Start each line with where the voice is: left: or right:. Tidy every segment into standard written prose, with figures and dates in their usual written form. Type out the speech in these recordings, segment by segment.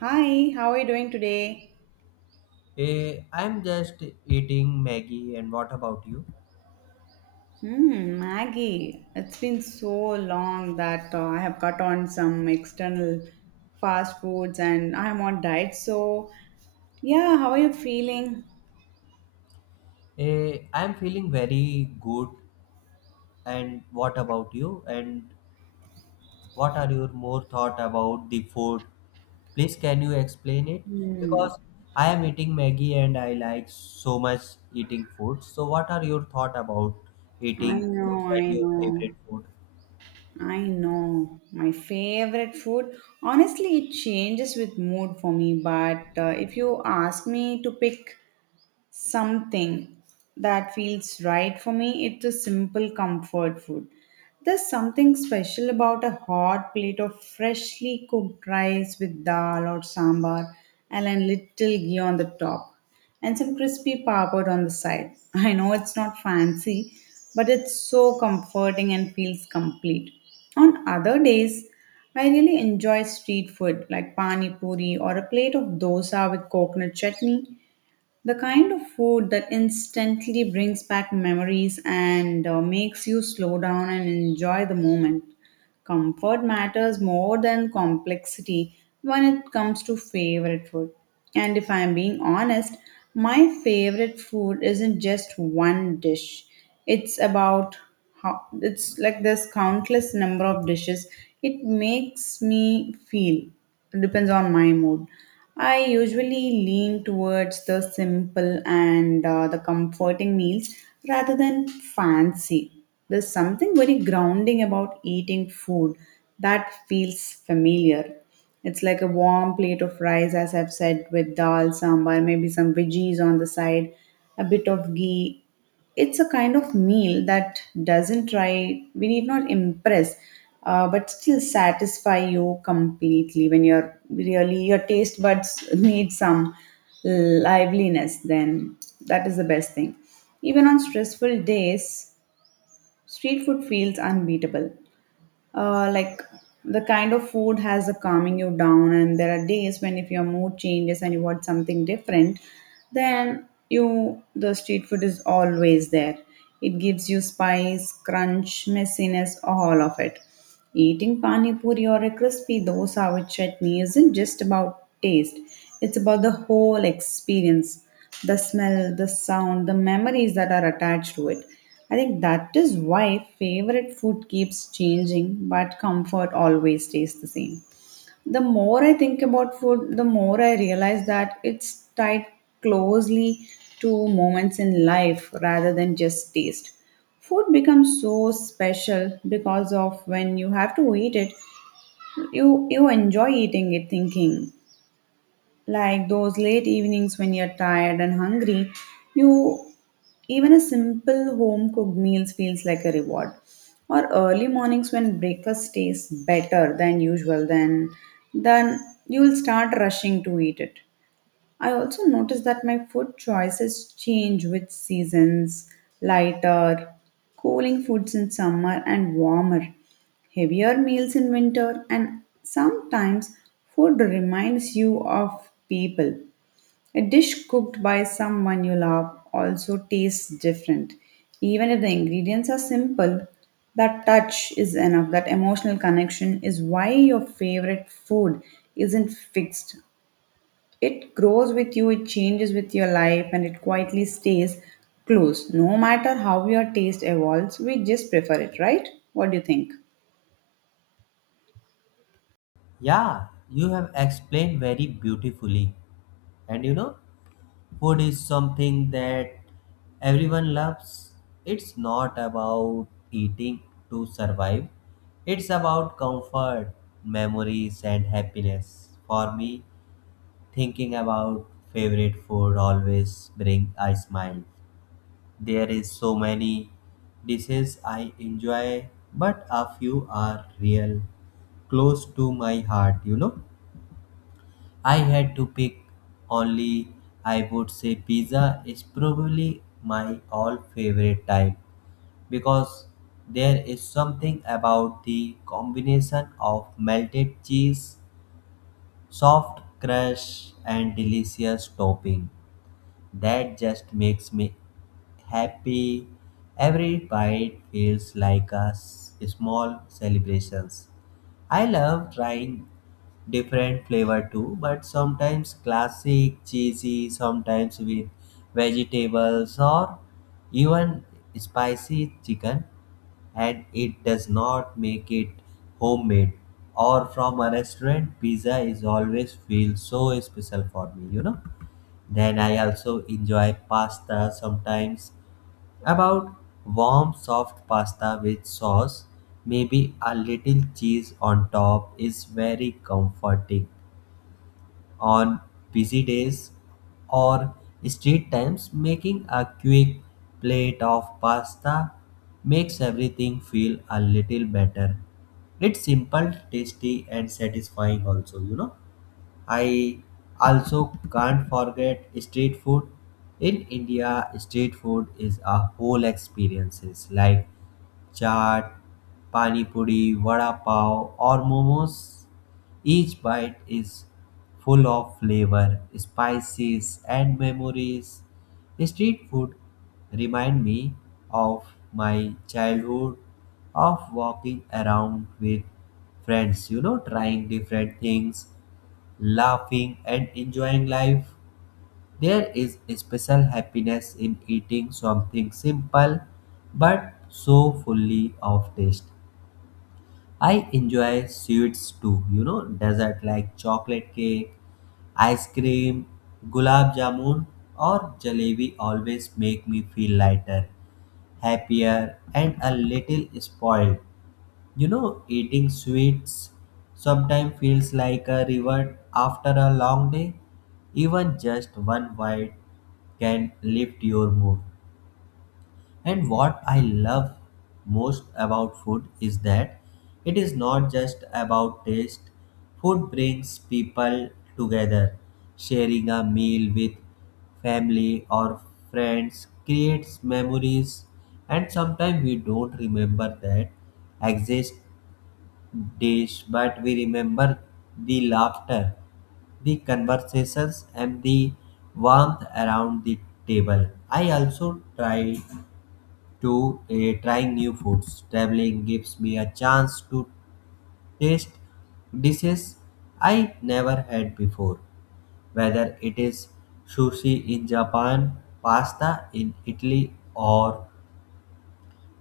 right: Hi, how are you doing today?
left: I'm just eating Maggie, and what about you?
right: Hmm, Maggie, it's been so long that I have cut on some external fast foods and I'm on diet. So, yeah, how are you feeling?
left: I'm feeling very good, and what about you? And what are your more thought about the food? Please, can you explain it?
right: Hmm,
left: Because I am eating Maggie, and I like so much eating food. So, what are your thought about
right: I
left: eating foods
right: know,
left: and
right: I
left: your favorite
right: know,
left: food?
right: I know. My favorite food, honestly, it changes with mood for me. But if you ask me to pick something that feels right for me, it's a simple comfort food. There's something special about a hot plate of freshly cooked rice with dal or sambar and a little ghee on the top and some crispy papad on the side. I know it's not fancy, but it's so comforting and feels complete. On other days, I really enjoy street food like pani puri or a plate of dosa with coconut chutney, the kind of food that instantly brings back memories and makes you slow down and enjoy the moment. Comfort matters more than complexity when it comes to favorite food. And if I'm being honest, my favorite food isn't just one dish. It's about how, it's like there's countless number of dishes. It makes me feel. It depends on my mood. I usually lean towards the simple and the comforting meals rather than fancy. There's something very grounding about eating food that feels familiar. It's like a warm plate of rice, as I've said, with dal, sambar, maybe some veggies on the side, a bit of ghee. It's a kind of meal that doesn't try, we need not impress, but still satisfy you completely. When you're really, your taste buds need some liveliness, then that is the best thing. Even on stressful days, street food feels unbeatable. Like the kind of food has a calming you down, and there are days when if your mood changes and you want something different, then you the street food is always there. It gives you spice, crunch, messiness, all of it. Eating pani puri or a crispy dosa with chutney isn't just about taste, it's about the whole experience, the smell, the sound, the memories that are attached to it. I think that is why favorite food keeps changing, but comfort always stays the same. The more I think about food, the more I realize that it's tied closely to moments in life rather than just taste. Food becomes so special because of when you have to eat it, you enjoy eating it, thinking like those late evenings when you're tired and hungry, you even a simple home cooked meals feels like a reward, or early mornings when breakfast tastes better than usual. Then you will start rushing to eat it. I also notice that my food choices change with seasons, lighter, cooling foods in summer, and warmer, heavier meals in winter, and sometimes food reminds you of people. A dish cooked by someone you love also tastes different. Even if the ingredients are simple, that touch is enough. That emotional connection is why your favorite food isn't fixed. It grows with you, it changes with your life, and it quietly stays close. No matter how your taste evolves, we just prefer it, right? What do you think?
left: Yeah, you have explained very beautifully, and you know, food is something that everyone loves. It's not about eating to survive, it's about comfort, memories, and happiness. For me, thinking about favorite food always brings a smile. There is so many dishes I enjoy, but a few are real close to my heart, you know. I had to pick only, I would say pizza is probably my all favorite type because there is something about the combination of melted cheese, soft crust, and delicious topping that just makes me happy. Every bite feels like a small celebrations. I love trying different flavor too, but sometimes classic, cheesy, sometimes with vegetables or even spicy chicken, and it does not make it homemade or from a restaurant, pizza is always feel so special for me, you know. Then I also enjoy pasta sometimes, about warm soft pasta with sauce, maybe a little cheese on top is very comforting on busy days or street times. Making a quick plate of pasta makes everything feel a little better. It's simple, tasty, and satisfying also, you know. I also can't forget street food. In India, street food is a whole experiences like chaat, pani puri, vada pav, or momos. Each bite is full of flavor, spices, and memories. Street food remind me of my childhood, of walking around with friends, you know, trying different things, laughing, and enjoying life. There is a special happiness in eating something simple but so fully of taste. I enjoy sweets too, you know, dessert like chocolate cake, ice cream, gulab jamun, or jalebi always make me feel lighter, happier, and a little spoiled. You know, eating sweets sometimes feels like a reward after a long day. Even just one bite can lift your mood. And what I love most about food is that it is not just about taste. Food brings people together. Sharing a meal with family or friends creates memories, and sometimes we don't remember that exist days, but we remember the laughter, the conversations, and the warmth around the table. I also try to trying new foods. Traveling gives me a chance to taste dishes I never had before, whether it is sushi in Japan, pasta in Italy, or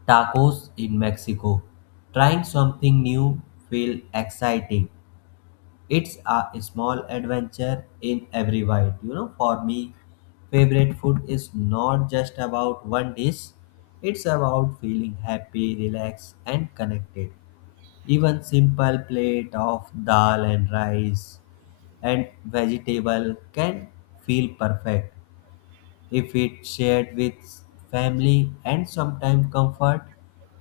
left: tacos in Mexico. Trying something new feel exciting. It's a small adventure in every bite. You know, for me, favorite food is not just about one dish, it's about feeling happy, relaxed, and connected. Even simple plate of dal and rice and vegetable can feel perfect if it's shared with family, and sometimes comfort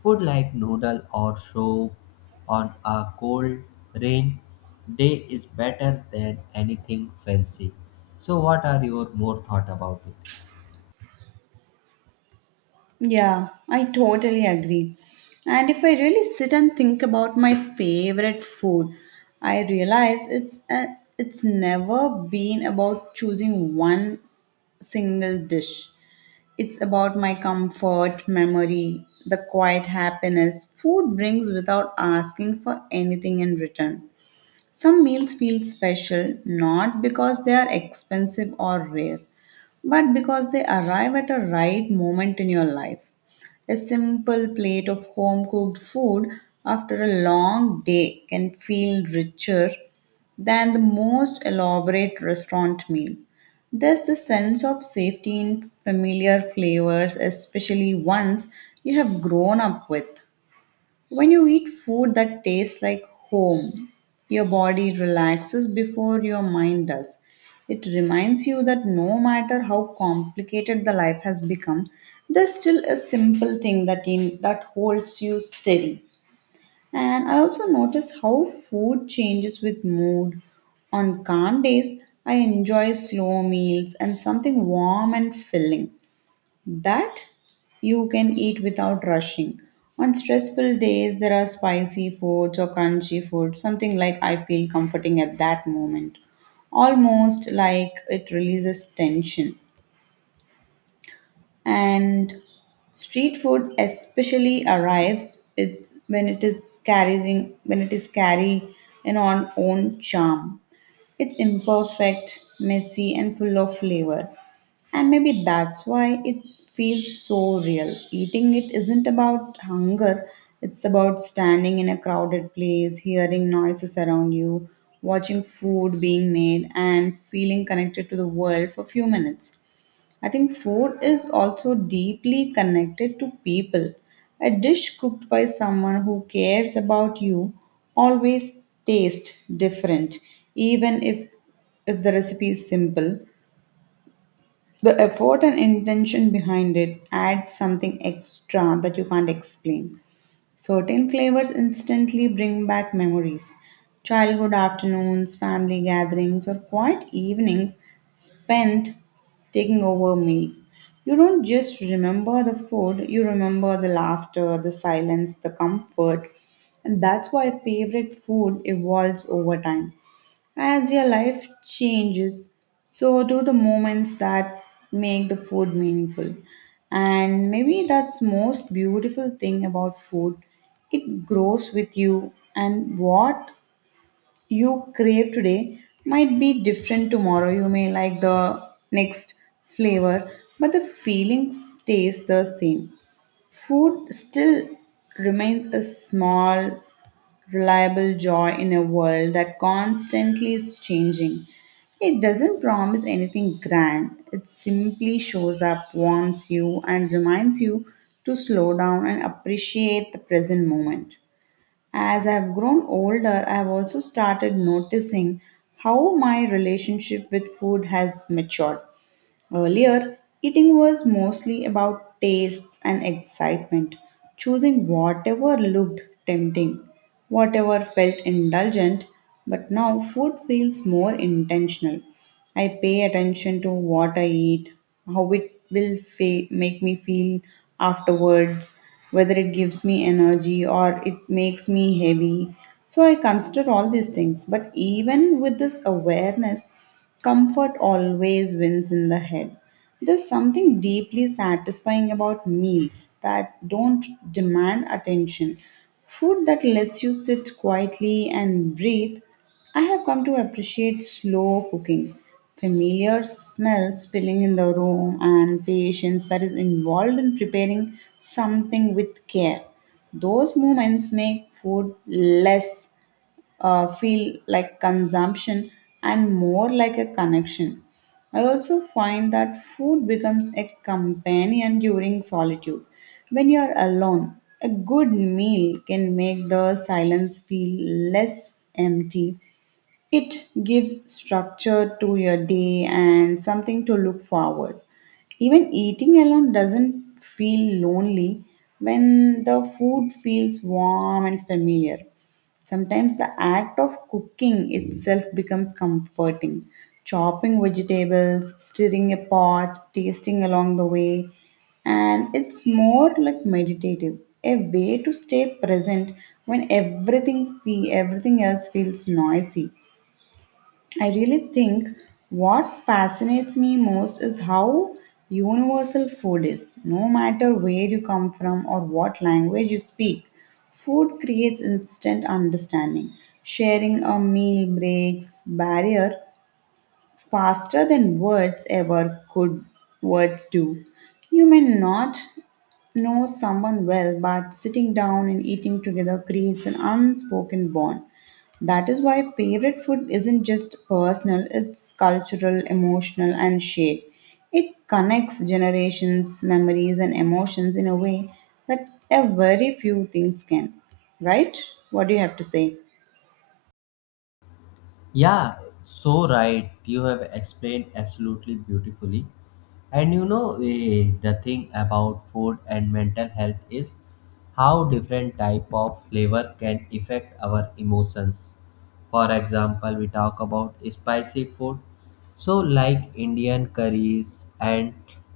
left: food like noodle or soup on a cold rain day is better than anything fancy. So what are your more thought about it?
right: Yeah, I totally agree. And if I really sit and think about my favorite food, I realize it's never been about choosing one single dish. It's about my comfort, memory, the quiet happiness food brings without asking for anything in return. Some meals feel special not because they are expensive or rare, but because they arrive at a right moment in your life. A simple plate of home cooked food after a long day can feel richer than the most elaborate restaurant meal. There's the sense of safety in familiar flavors, especially ones you have grown up with. When you eat food that tastes like home, your body relaxes before your mind does. It reminds you that no matter how complicated the life has become, there's still a simple thing that holds you steady. And I also notice how food changes with mood. On calm days, I enjoy slow meals and something warm and filling that you can eat without rushing. On stressful days, there are spicy foods or crunchy foods, something like I feel comforting at that moment, almost like it releases tension. And street food especially arrives it, when it is carrying when it is carry in on own charm. It's imperfect, messy, and full of flavor. And maybe that's why it feels so real. Eating it isn't about hunger, it's about standing in a crowded place, hearing noises around you, watching food being made, and feeling connected to the world for a few minutes. I think food is also deeply connected to people. A dish cooked by someone who cares about you always tastes different, even if the recipe is simple. The effort and intention behind it adds something extra that you can't explain. Certain flavors instantly bring back memories. Childhood afternoons, family gatherings, or quiet evenings spent taking over meals. You don't just remember the food, you remember the laughter, the silence, the comfort. And that's why favorite food evolves over time. As your life changes, so do the moments that make the food meaningful. And maybe that's most beautiful thing about food. It grows with you, and what you crave today might be different tomorrow. You may like the next flavor, but the feeling stays the same. Food still remains a small reliable joy in a world that constantly is changing. It doesn't promise anything grand, it simply shows up, warns you, and reminds you to slow down and appreciate the present moment. As I've grown older, I've also started noticing how my relationship with food has matured. Earlier, eating was mostly about tastes and excitement, choosing whatever looked tempting, whatever felt indulgent, but now food feels more intentional. I pay attention to what I eat, how it will make me feel afterwards, whether it gives me energy or it makes me heavy. So I consider all these things. But even with this awareness, comfort always wins in the head. There's something deeply satisfying about meals that don't demand attention. Food that lets you sit quietly and breathe. I have come to appreciate slow cooking. Familiar smells filling in the room and patience that is involved in preparing something with care. Those moments make food less feel like consumption and more like a connection. I also find that food becomes a companion during solitude. When you are alone, a good meal can make the silence feel less empty. It gives structure to your day and something to look forward. Even eating alone doesn't feel lonely when the food feels warm and familiar. Sometimes the act of cooking itself becomes comforting. Chopping vegetables, stirring a pot, tasting along the way, and it's more like meditative, a way to stay present when everything else feels noisy. I really think what fascinates me most is how universal food is. No matter where you come from or what language you speak, food creates instant understanding. Sharing a meal breaks barrier faster than words ever could words do. You may not know someone well, but sitting down and eating together creates an unspoken bond. That is why favorite food isn't just personal, it's cultural, emotional, and shared. It connects generations, memories, and emotions in a way that a very few things can. Right? What do you have to say?
left: Yeah, so right. You have explained absolutely beautifully. And you know, the thing about food and mental health is how different type of flavor can affect our emotions. For example, we talk about spicy food. So like Indian curries and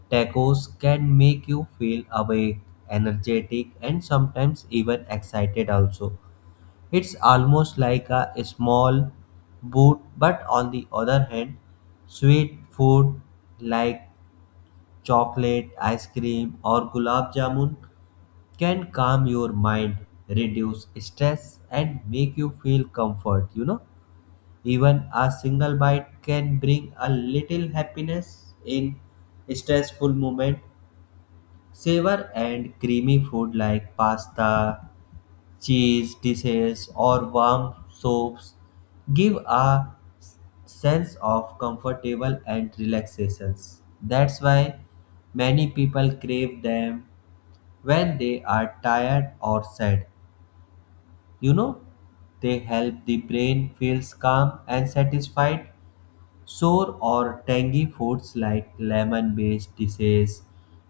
left: tacos can make you feel awake, energetic, and sometimes even excited also. It's almost like a small boot, but on the other hand, sweet food like chocolate, ice cream, or gulab jamun can calm your mind, reduce stress, and make you feel comfort. You know, even a single bite can bring a little happiness in stressful moment. Savor and creamy food like pasta, cheese dishes, or warm soaps give a sense of comfortable and relaxations. That's why many people crave them when they are tired or sad. You know, they help the brain feels calm and satisfied. Sour or tangy foods like lemon-based dishes,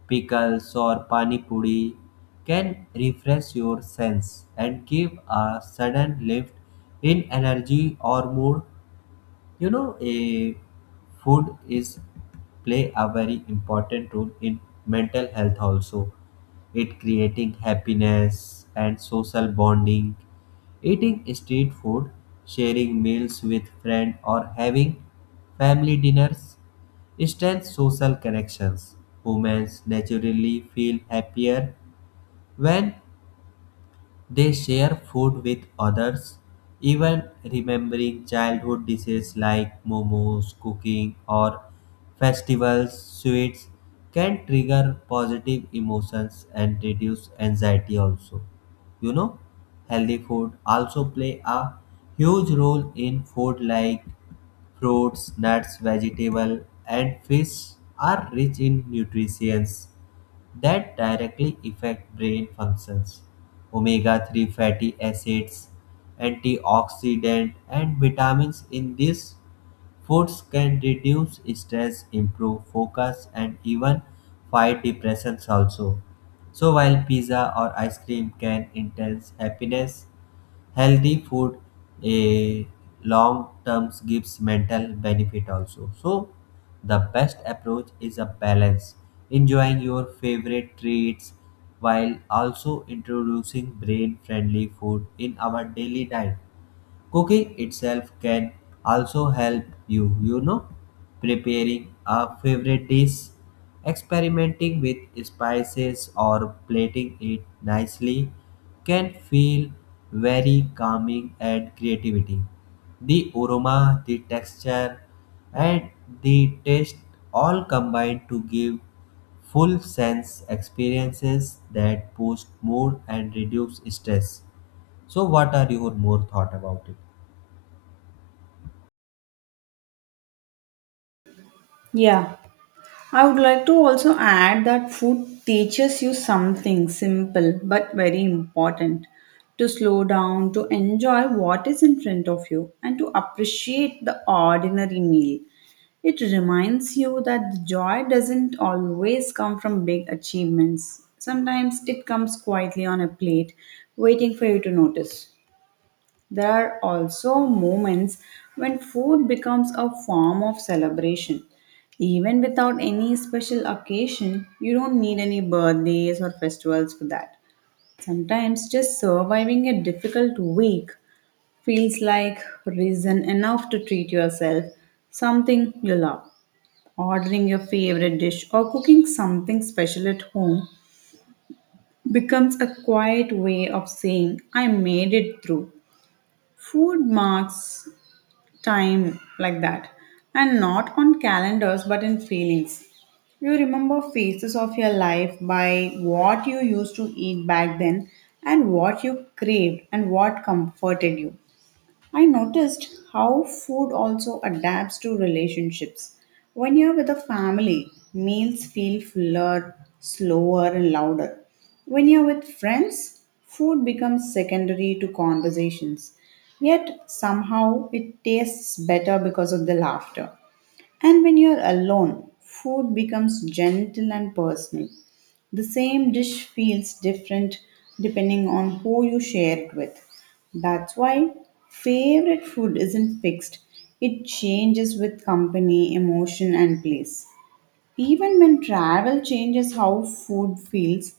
left: pickles, or pani puri can refresh your sense and give a sudden lift in energy or mood. You know, a food is play a very important role in mental health also. It creating happiness and social bonding. Eating street food, sharing meals with friend, or having family dinners strengthens social connections. Humans naturally feel happier when they share food with others. Even remembering childhood dishes like momos, cooking, or festivals, sweets, can trigger positive emotions and reduce anxiety also. You know, healthy food also play a huge role in food like fruits, nuts, vegetable, and fish are rich in nutrients that directly affect brain functions. Omega 3 fatty acids, antioxidants, and vitamins in this foods can reduce stress, improve focus, and even fight depressions also. So while pizza or ice cream can intense happiness, healthy food a long term gives mental benefit also. So the best approach is a balance, enjoying your favorite treats while also introducing brain friendly food in our daily diet. Cooking itself can also help you, you know, preparing a favorite dish, experimenting with spices or plating it nicely can feel very calming and creativity. The aroma, the texture, and the taste all combine to give full sense experiences that boost mood and reduce stress. So, what are your more thought about it?
right: Yeah, I would like to also add that food teaches you something simple but very important, to slow down, to enjoy what is in front of you, and to appreciate the ordinary meal. It reminds you that the joy doesn't always come from big achievements. Sometimes it comes quietly on a plate, waiting for you to notice. There are also moments when food becomes a form of celebration. Even without any special occasion, you don't need any birthdays or festivals for that. Sometimes just surviving a difficult week feels like reason enough to treat yourself something you love. Ordering your favorite dish or cooking something special at home becomes a quiet way of saying, I made it through. Food marks time like that, and not on calendars but in feelings. You remember phases of your life by what you used to eat back then and what you craved and what comforted you. I noticed how food also adapts to relationships. When you're with a family, meals feel fuller, slower, and louder. When you're with friends, food becomes secondary to conversations. Yet somehow it tastes better because of the laughter. And when you're alone, food becomes gentle and personal. The same dish feels different depending on who you share it with. That's why favorite food isn't fixed, it changes with company, emotion, and place. Even when travel changes how food feels,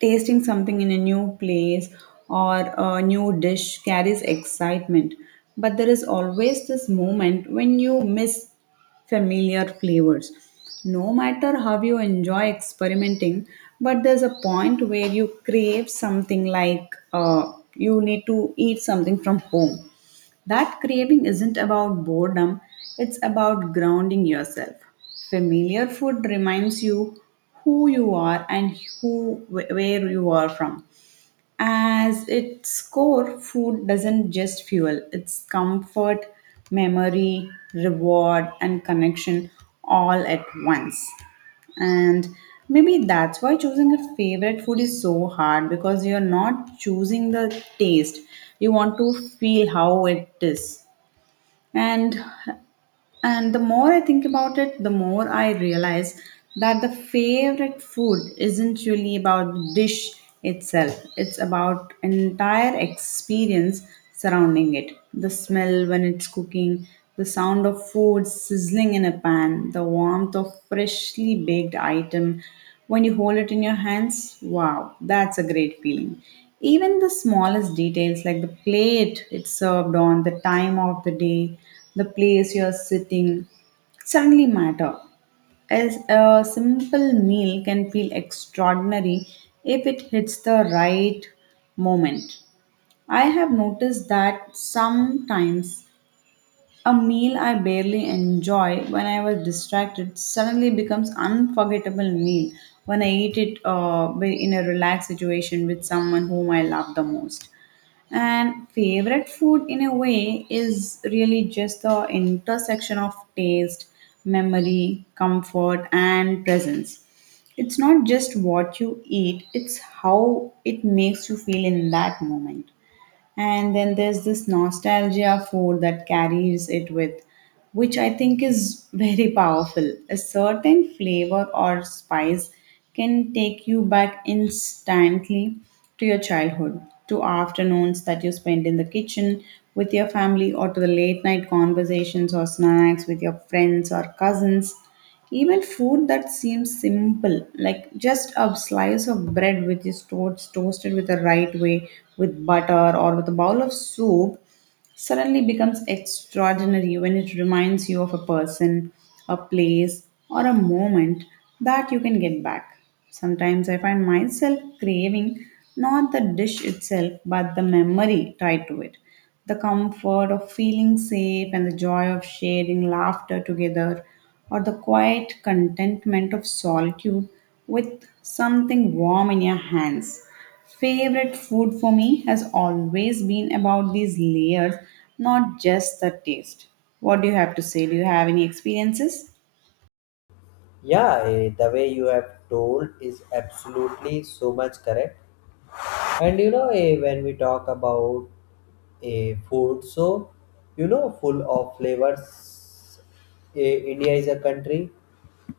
right: tasting something in a new place or a new dish carries excitement, but there is always this moment when you miss familiar flavors. No matter how you enjoy experimenting, but there's a point where you crave something, like you need to eat something from home. That craving isn't about boredom, it's about grounding yourself. Familiar food reminds you who you are and where you are from. As its core, food doesn't just fuel, it's comfort, memory, reward, and connection all at once. And maybe that's why choosing a favorite food is so hard, because you're not choosing the taste, you want to feel how it is. And and the more I think about it, the more I realize that the favorite food isn't really about the dish itself, it's about entire experience surrounding it: the smell when it's cooking, the sound of food sizzling in a pan, the warmth of freshly baked item when you hold it in your hands. Wow, that's a great feeling. Even the smallest details like the plate it's served on, the time of the day, the place you're sitting suddenly matter. As a simple meal can feel extraordinary if it hits the right moment. I have noticed that sometimes a meal I barely enjoy when I was distracted suddenly becomes unforgettable meal when I eat it in a relaxed situation with someone whom I love the most. And favorite food, in a way, is really just the intersection of taste, memory, comfort and presence. It's not just what you eat, it's how it makes you feel in that moment. And then there's this nostalgia for that carries it with, which I think is very powerful. A certain flavor or spice can take you back instantly to your childhood, to afternoons that you spend in the kitchen with your family, or to the late night conversations or snacks with your friends or cousins. Even food that seems simple, like just a slice of bread which is toasted with the right way with butter or with a bowl of soup, suddenly becomes extraordinary when it reminds you of a person, a place, or a moment that you can get back. Sometimes I find myself craving not the dish itself but the memory tied to it. The comfort of feeling safe and the joy of sharing laughter together, or the quiet contentment of solitude with something warm in your hands. Favorite food for me has always been about these layers, not just the taste. What do you have to say? Do you have any experiences?
left: Yeah, the way you have told is absolutely so much correct. And you know, when we talk about a food, so, you know, full of flavors, India is a country,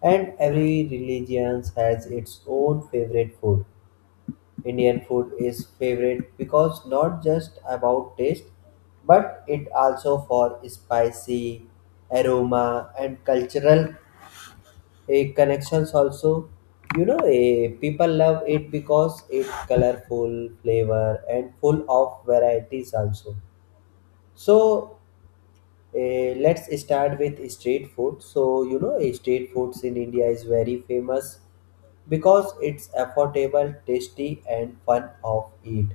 left: and every religion has its own favorite food. Indian food is favorite because not just about taste, but it also for spicy aroma and cultural a connections also. You know, a people love it because it colorful flavor and full of varieties also. So let's start with street food. So you know, street foods in India is very famous because it's affordable, tasty, and fun of eat.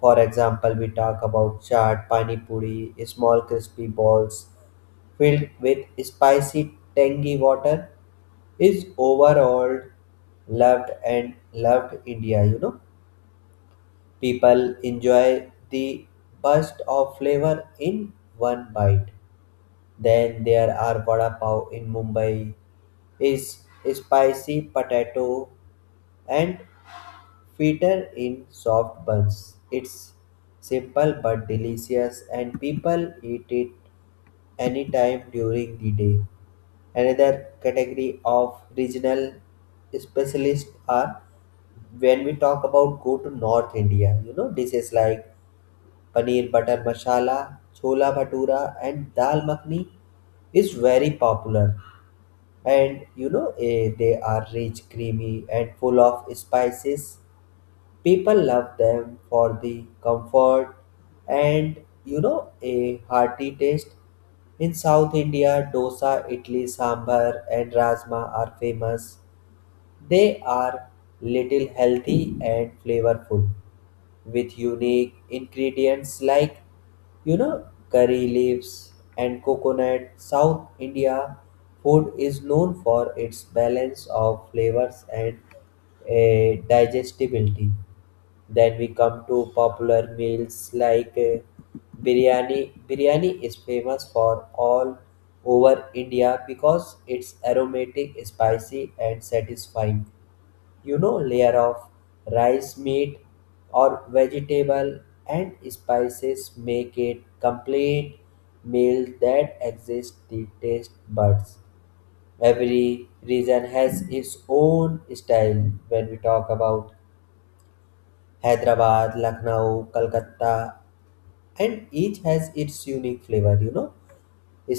left: For example, we talk about chaat, pani puri, small crispy balls filled with spicy tangy water is overall loved and loved India, you know. People enjoy the burst of flavor in one bite. Then there are vada pav in Mumbai is spicy potato and fritter in soft buns. It's simple but delicious, and people eat it anytime during the day. Another category of regional specialists are when we talk about go to North India, you know, dishes like paneer butter masala, chola bhatura, and dal makhni is very popular. And you know, they are rich, creamy, and full of spices. People love them for the comfort, and you know, a hearty taste. In South India, dosa, idli, sambar, and rajma are famous. They are little healthy and flavorful with unique ingredients like, you know, curry leaves and coconut. South India food is known for its balance of flavors and digestibility. Then we come to popular meals like biryani. Biryani is famous for all over India because it's aromatic, spicy, and satisfying. You know, layer of rice, meat, or vegetable, and spices make it complete meal that exists the taste buds. Every region has its own style when we talk about Hyderabad, Lucknow, Calcutta, and each has its unique flavor, you know.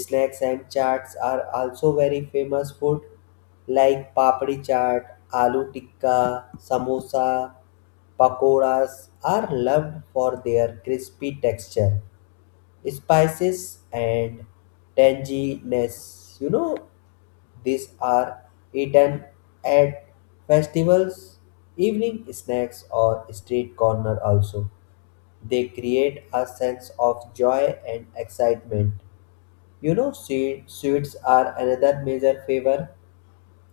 left: Snacks and chaats are also very famous food like papdi chaat, aloo tikka, samosa, pakoras are loved for their crispy texture, spices, and tanginess. You know, these are eaten at festivals, evening snacks, or street corner also. They create a sense of joy and excitement. You know, sweets are another major favor.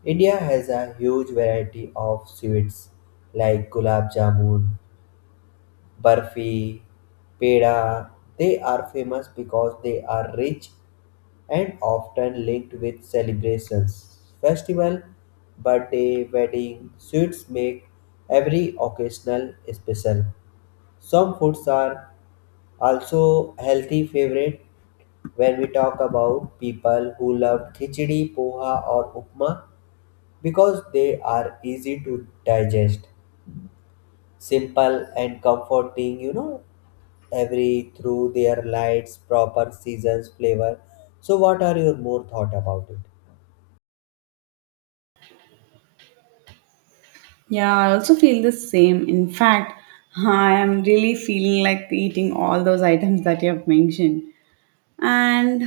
left: India has a huge variety of sweets like gulab jamun, barfi, peda. They are famous because they are rich and often linked with celebrations, festival, birthday, wedding. Sweets make every occasional special. Some foods are also healthy favorite when we talk about people who love khichdi, poha, or upma because they are easy to digest, simple, and comforting, you know, every through their lights, proper seasons, flavor. So what are your more thought about it?
right: Yeah, I also feel the same. In fact, I am really feeling like eating all those items that you have mentioned. And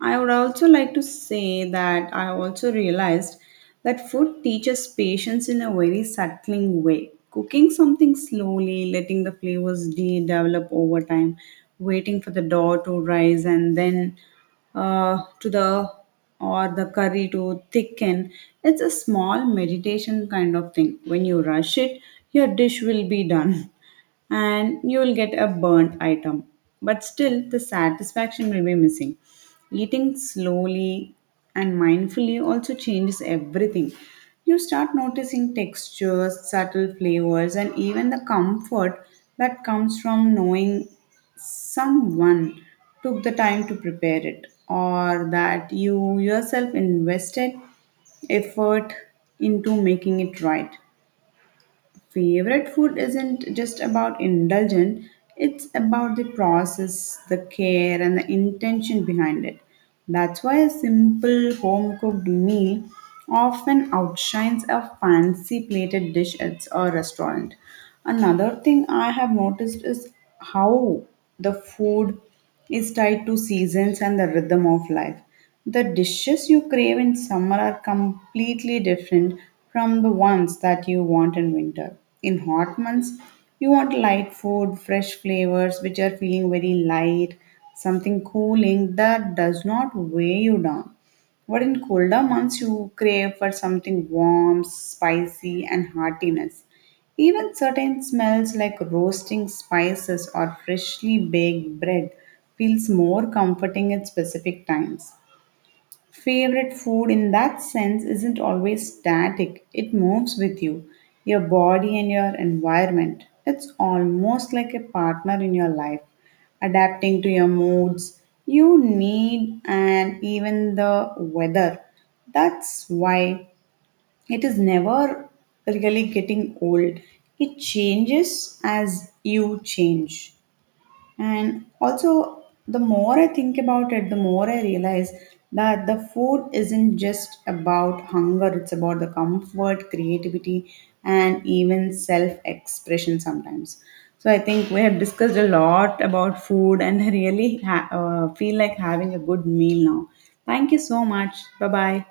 right: I would also like to say that I also realized that food teaches patience in a very settling way. Cooking something slowly, letting the flavors develop over time, waiting for the dough to rise and then, to the or the curry to thicken. It's a small meditation kind of thing. When you rush it, your dish will be done. And you will get a burnt item. But still, the satisfaction will be missing. Eating slowly and mindfully also changes everything. You start noticing textures, subtle flavors, and even the comfort that comes from knowing someone took the time to prepare it, or that you yourself invested effort into making it right. Favorite food isn't just about indulgence, it's about the process, the care and the intention behind it. That's why a simple home cooked meal often outshines a fancy plated dish at a restaurant. Another thing I have noticed is how the food is tied to seasons and the rhythm of life. The dishes you crave in summer are completely different from the ones that you want in winter. In hot months, you want light food, fresh flavors which are feeling very light, something cooling that does not weigh you down. But in colder months, you crave for something warm, spicy, and heartiness. Even certain smells like roasting spices or freshly baked bread feels more comforting at specific times. Favorite food in that sense isn't always static, it moves with you, your body, and your environment. It's almost like a partner in your life, adapting to your moods, you need, and even the weather. That's why it is never really getting old. It changes as you change. And also, the more I think about it, the more I realize that the food isn't just about hunger, it's about the comfort, creativity, and even self expression sometimes. So, I think we have discussed a lot about food, and I really feel like having a good meal now. Thank you so much. Bye bye.